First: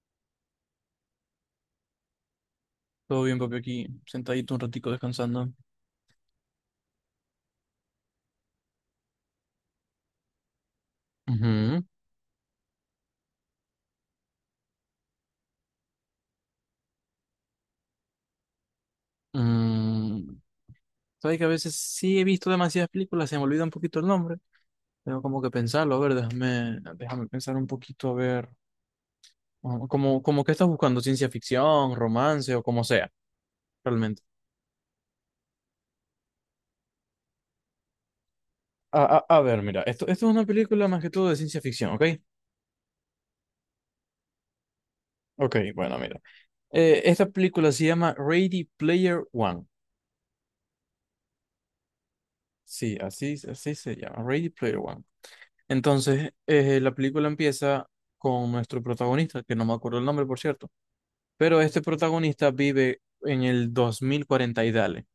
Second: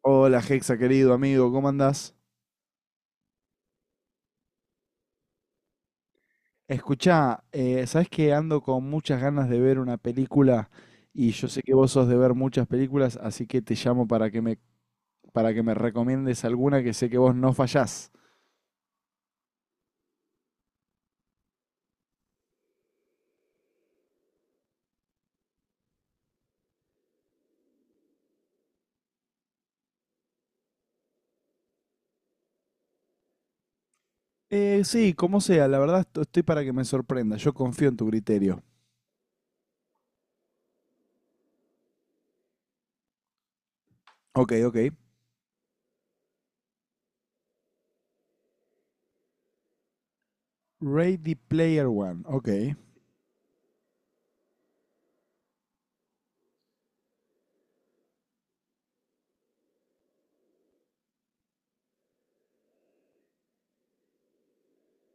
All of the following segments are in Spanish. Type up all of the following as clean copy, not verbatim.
Hola Hexa, querido amigo, ¿cómo andás? Todo bien, papi, aquí sentadito un ratico descansando. Escuchá, ¿sabés que ando con muchas ganas de ver una película y yo sé que Ujú. vos sos de ver muchas películas, así que te llamo para que me recomiendes alguna que sé que vos no fallás. Mm, sabes que a veces sí he visto demasiadas películas, se me olvida un poquito el nombre. Tengo como que pensarlo, a ver, déjame pensar un poquito, a ver, como que estás buscando ciencia ficción, romance o como sea, realmente. Sí, como sea, la verdad estoy para que me sorprenda, yo confío en tu criterio. A ver, mira, esto es una película más que todo de ciencia ficción, ¿ok? Ok, ok. Ok, bueno, mira. Esta película se llama Ready Player One. Ready Player One, ok. Sí, así se llama, Ready Player One. Entonces, la película empieza con nuestro protagonista, que no me acuerdo el nombre, por cierto, pero este protagonista vive en el 2040 y dale.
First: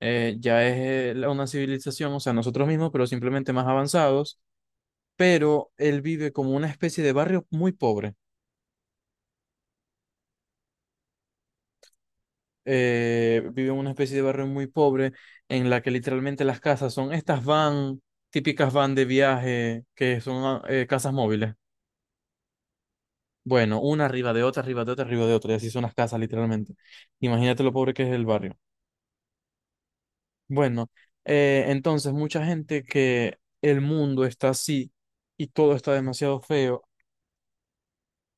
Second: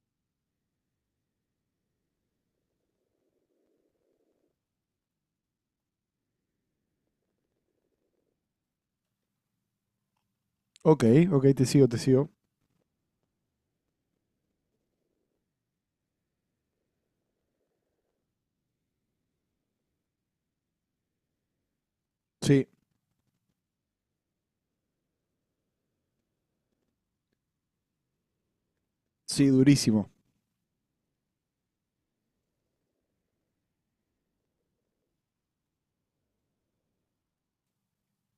Una civilización, o sea, nosotros mismos, pero simplemente más avanzados, pero él vive como una especie de barrio muy pobre. Ok, ok, te sigo, te sigo. Vive en una especie de barrio muy pobre en la que literalmente las casas son estas van, típicas van de viaje, que son casas móviles. Sí, Bueno, una arriba de otra, arriba de otra, arriba de otra, y así son las casas, literalmente. Imagínate lo pobre que es el barrio. sí, durísimo. Bueno, entonces, mucha gente que el mundo está así y todo está demasiado feo.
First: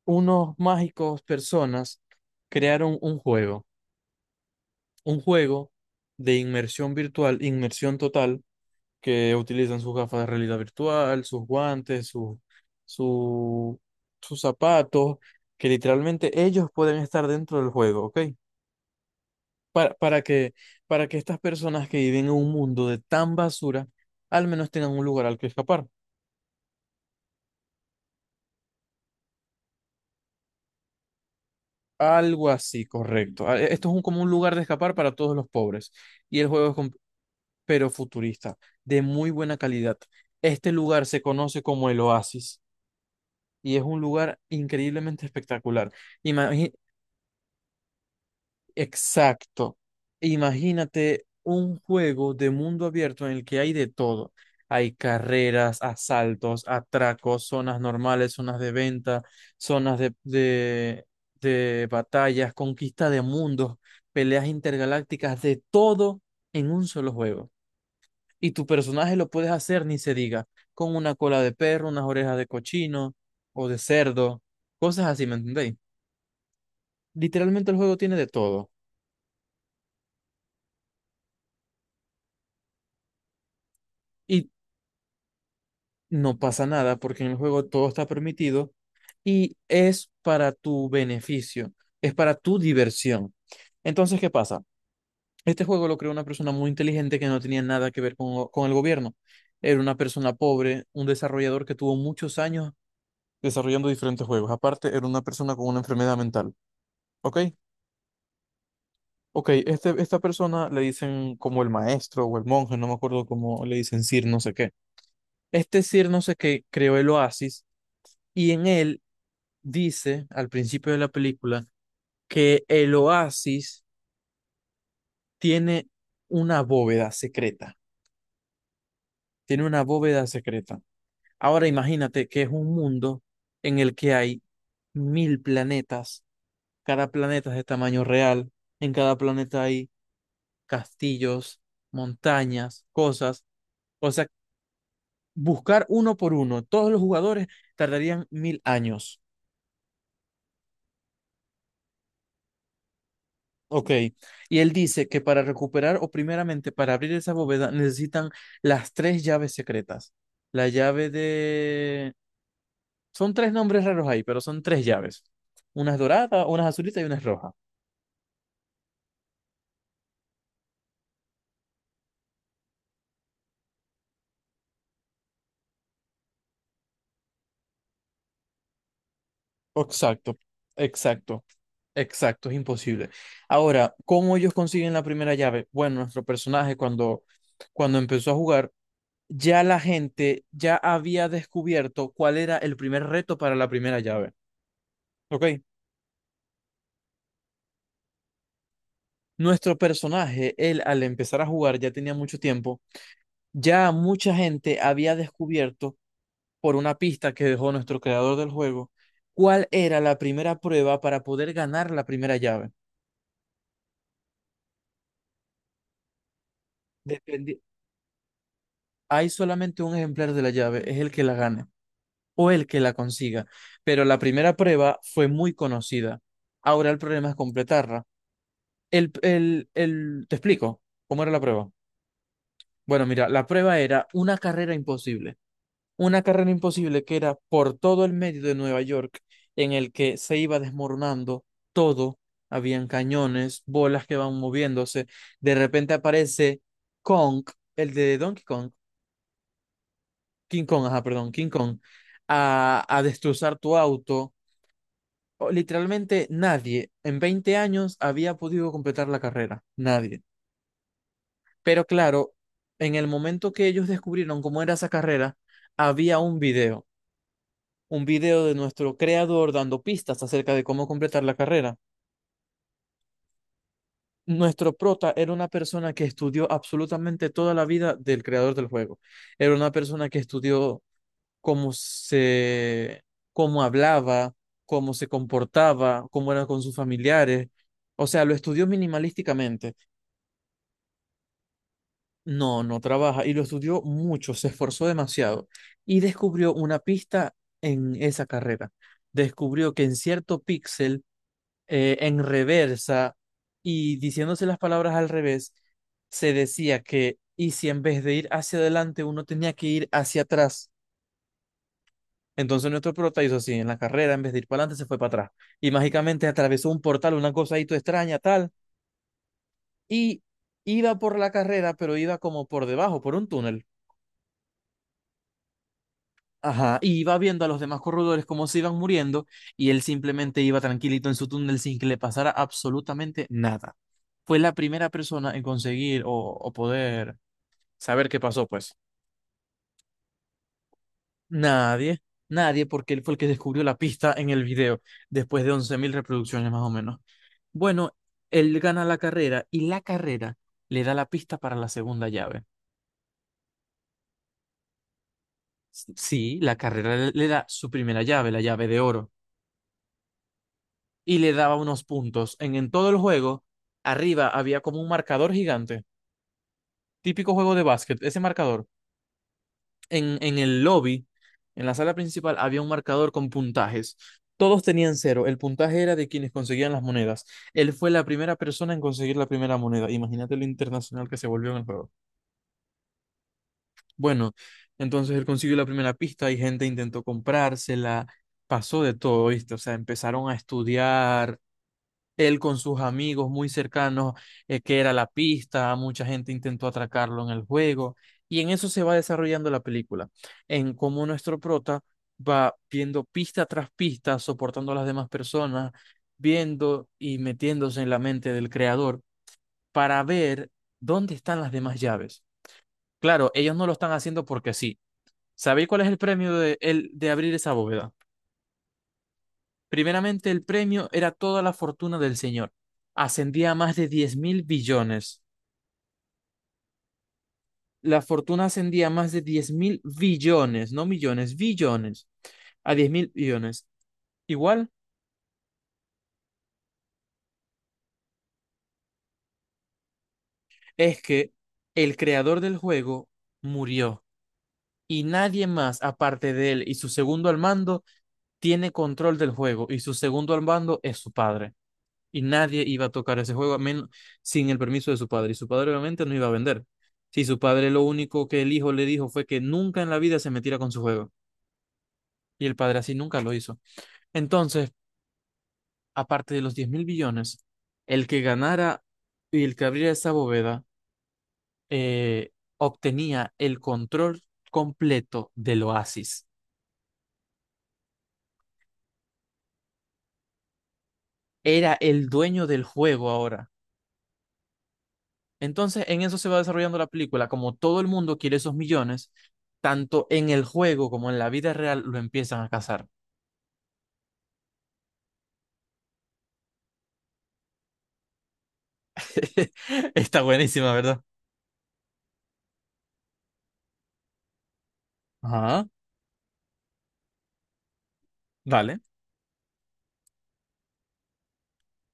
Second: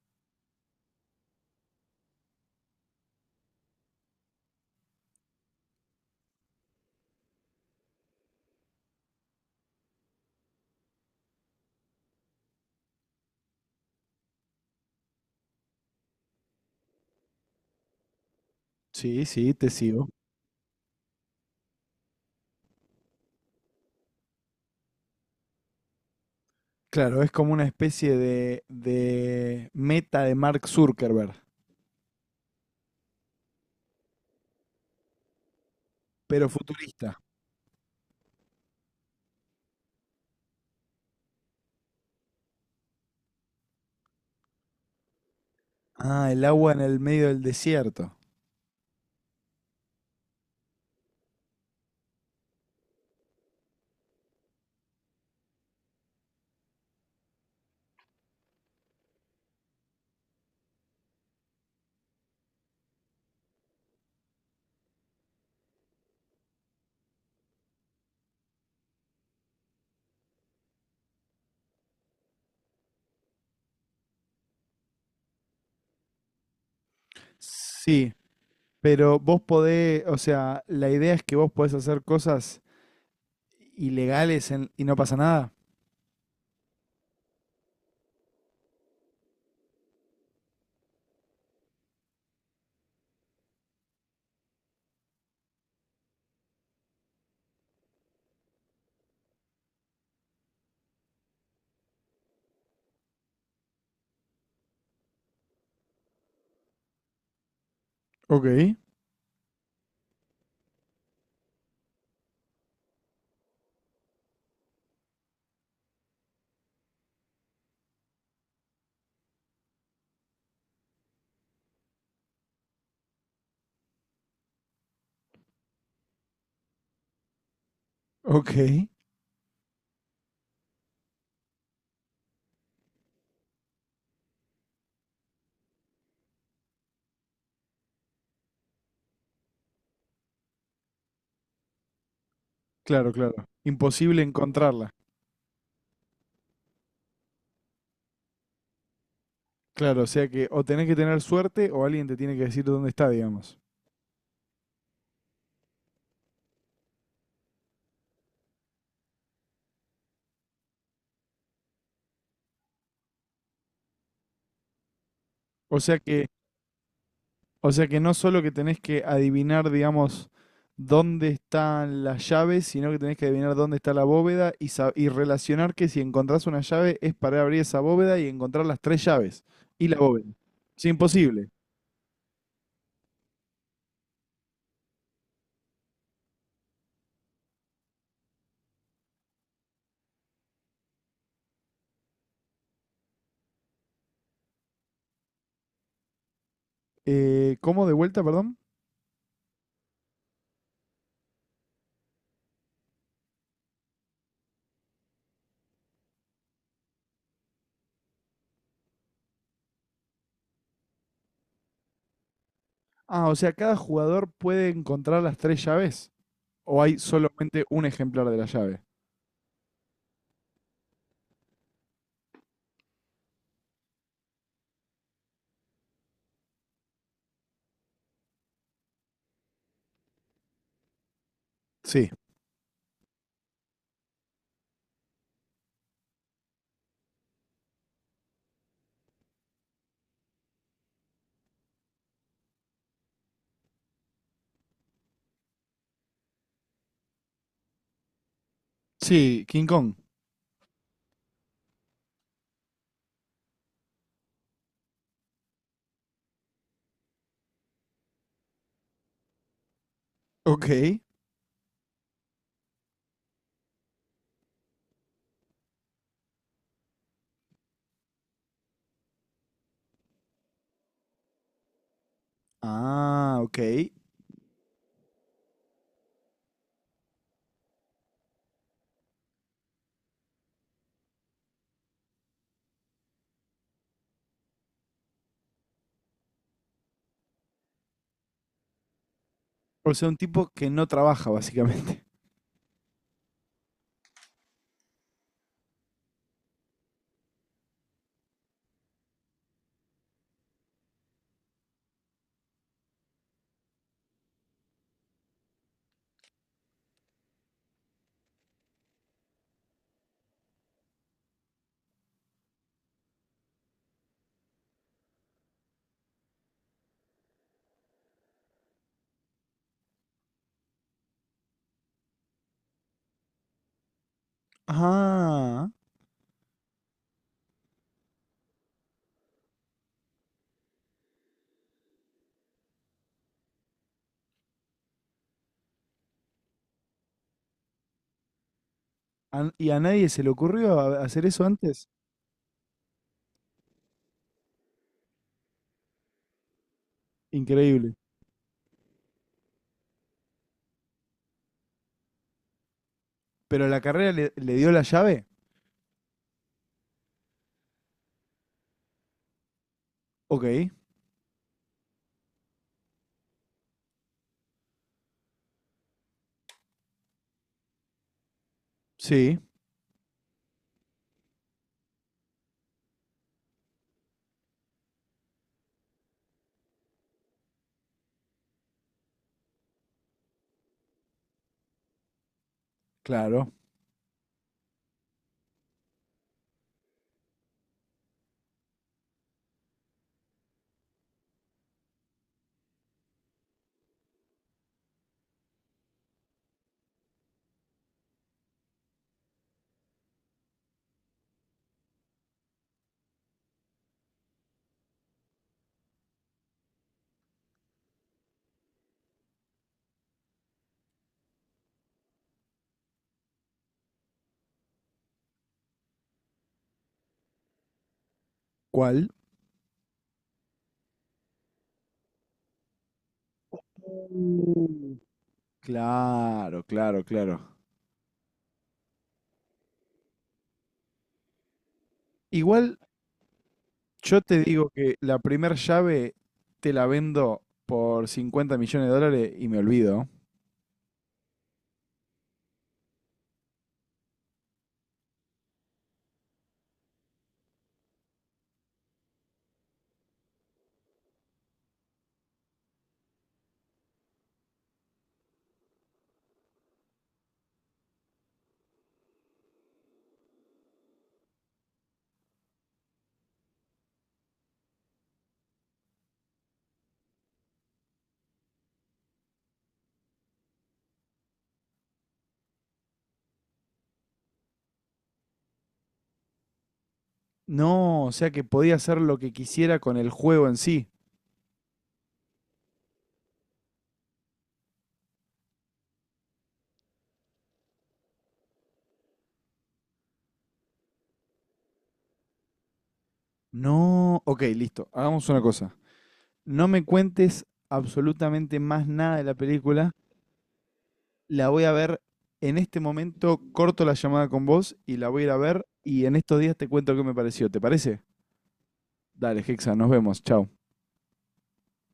Unos mágicos personas crearon un juego de inmersión virtual, inmersión total, que utilizan sus gafas de realidad virtual, sus guantes, su, sus zapatos, que literalmente ellos pueden estar dentro del juego, ¿ok? Sí, sí, te para, sigo. para que, para que estas personas que viven en un mundo de tan basura, al menos tengan un lugar al que escapar. Claro, es como una especie de meta de Mark Zuckerberg, Algo así, correcto. Esto es un, como un lugar de escapar para todos los pobres. Y el pero juego es, com- futurista. Pero futurista, de muy buena calidad. Este lugar se conoce como el Oasis y es un lugar increíblemente espectacular. Ah, el agua en el medio del desierto. Exacto. Imagínate un juego de mundo abierto en el que hay de todo. Hay carreras, asaltos, atracos, zonas normales, zonas de venta, zonas de, de, de batallas, conquista de mundos, peleas intergalácticas, de todo en un solo juego. Y tu personaje lo puedes hacer, ni se diga, con una cola de perro, unas orejas de cochino o de cerdo, cosas así, ¿me entendéis? Literalmente el juego Sí, tiene de todo. pero vos podés, o sea, la idea es que vos podés hacer cosas ilegales Y en- y no pasa nada. no pasa nada porque en el juego todo está permitido y es para tu beneficio, es para tu diversión. Entonces, ¿qué pasa? Este juego lo creó una persona muy inteligente que no tenía nada que ver con el gobierno. Era una persona pobre, un desarrollador que tuvo muchos años desarrollando diferentes juegos. Aparte, era una persona con una enfermedad mental. ¿Ok? Ok, Ok, esta persona le dicen como el maestro o el monje, no me acuerdo cómo le dicen, Sir no sé qué. Este Sir no sé qué creó el Oasis y en él dice al principio de la película que el oasis tiene una bóveda secreta, ok. tiene una bóveda secreta. Ahora imagínate que es un mundo en el que hay mil planetas, cada planeta es de tamaño real, en cada planeta hay castillos, montañas, Claro, claro. cosas, o Imposible sea, encontrarla. buscar uno por uno, todos los jugadores tardarían mil años. Claro, o sea que o tenés que tener suerte o alguien te tiene que decir dónde está, digamos. Ok, y él dice que para recuperar o primeramente para abrir esa bóveda necesitan las tres llaves secretas. La llave de... Son tres nombres raros ahí, pero son tres llaves. O Unas sea que doradas, unas azulitas y unas rojas. O sea que no solo que tenés que adivinar, digamos, dónde están las llaves, sino que tenés que adivinar dónde está la bóveda y, y relacionar que si encontrás una llave es para abrir esa bóveda y encontrar las tres llaves y la bóveda. Exacto, Es exacto, imposible. exacto, es imposible. Ahora, ¿cómo ellos consiguen la primera llave? Bueno, nuestro personaje cuando empezó a jugar, ya la gente ya había descubierto cuál era el primer reto para la primera llave. Ok. ¿Cómo de vuelta, perdón? Nuestro personaje, él al empezar a jugar ya tenía mucho tiempo, ya mucha gente había descubierto por una pista que dejó nuestro creador del juego cuál era la primera prueba para poder ganar la primera llave. Ah, o sea, cada jugador puede encontrar las tres llaves o hay Dependi- solamente un ejemplar de la llave. Hay solamente un ejemplar de la llave, es el que la gane o el que la consiga, pero la primera prueba fue muy conocida. Ahora el problema es completarla. ¿Te explico cómo era la prueba? Sí. Bueno, mira, la prueba era una carrera imposible. Una carrera imposible que era por todo el medio de Nueva York, en el que se iba desmoronando todo. Habían cañones, bolas que van moviéndose. De repente aparece Kong, el de Donkey Kong, Sí, King Kong. King Kong, ajá, perdón, King Kong, a destrozar tu auto. Literalmente nadie en 20 años había podido completar la carrera, nadie. Ok. Pero claro, en el momento que ellos descubrieron cómo era esa carrera, había un video de nuestro creador dando pistas acerca de cómo completar la carrera. Ah, ok. Nuestro prota era una persona que estudió absolutamente toda la vida del creador del juego. Era una persona que estudió cómo se, cómo hablaba, cómo se comportaba, cómo era con sus familiares. O sea, lo estudió minimalísticamente. O sea, un tipo que no trabaja, básicamente. No, no trabaja y lo estudió mucho, se esforzó demasiado y descubrió una pista en esa carrera. Descubrió que en cierto píxel en reversa y diciéndose las palabras al revés, se decía que, y si en vez de ir hacia adelante uno tenía que ir hacia atrás. Entonces nuestro prota hizo así, en la carrera, en vez de ir para adelante, se fue para atrás. Y mágicamente atravesó un portal, una cosa ahí toda extraña, tal, y iba por la carrera, pero iba como por debajo, por un túnel. Ah, Ajá, y iba viendo a los demás corredores cómo se iban muriendo y él simplemente iba tranquilito en su túnel sin que le pasara absolutamente nada. Fue la primera persona en conseguir o poder saber qué pasó, pues. Y a nadie se le ocurrió hacer eso antes. Nadie, Nadie, porque él fue el que descubrió la pista en el video, después de 11.000 reproducciones más o menos. Increíble. Bueno, él gana la carrera y la carrera le da la pista para la segunda llave. Pero la carrera le dio la llave. Sí, la carrera le da su primera llave, la llave de oro. Ok, Y le daba unos puntos. En todo el juego, arriba había como un marcador gigante, típico juego de básquet, ese marcador. sí, En el lobby, en la sala principal, había un marcador con puntajes. Todos tenían cero. El puntaje era de quienes conseguían las monedas. Él fue la primera persona en conseguir la primera moneda. Imagínate lo internacional que se volvió en el juego. claro. Bueno, entonces él consiguió la primera pista y gente intentó comprársela. Pasó de todo, ¿viste? O sea, empezaron a estudiar él con sus amigos muy cercanos, que era la pista, mucha gente intentó atracarlo en el juego, y en eso se va desarrollando la película, en cómo nuestro prota va viendo pista tras pista, soportando a las demás personas, viendo y metiéndose en la mente del creador para ver dónde están las demás llaves. Claro, ellos no lo están haciendo porque sí. ¿Sabéis cuál es el premio de abrir esa bóveda? ¿Cuál? Primeramente, el premio era toda la fortuna del señor. Ascendía a más de diez mil Uh. billones. Claro, claro, claro. La fortuna ascendía a más de diez mil billones, no millones, billones, a Igual diez mil billones. yo te digo Igual que la primer llave te la vendo por $50 millones y me olvido. es que el creador del juego murió y nadie más, aparte de él y su segundo al mando, tiene control del juego y su segundo al mando es su padre. Y nadie iba a tocar ese juego a men- Sin el permiso de su padre. Y su padre obviamente no iba a vender. Si su padre lo único que el hijo le dijo fue que nunca en la vida se metiera con su juego. Y el padre así nunca lo hizo. Entonces, aparte de los 10 mil billones, el que ganara y el que abriera esa bóveda obtenía el control completo del oasis. No, o sea que podía hacer lo que quisiera con el juego en sí. Era el dueño del juego ahora. Entonces, en eso se va desarrollando la película. Como todo el mundo quiere esos millones, tanto en el juego como en la vida real lo empiezan a cazar. No, ok, listo. Hagamos una cosa. No me cuentes absolutamente más nada de la película, Está buenísima, ¿verdad? la voy a ver en este momento, corto la llamada con vos y la voy a ir a ver Ajá, y en estos días te cuento qué me pareció. ¿Te parece? dale. Dale, Hexa, nos vemos. Chau.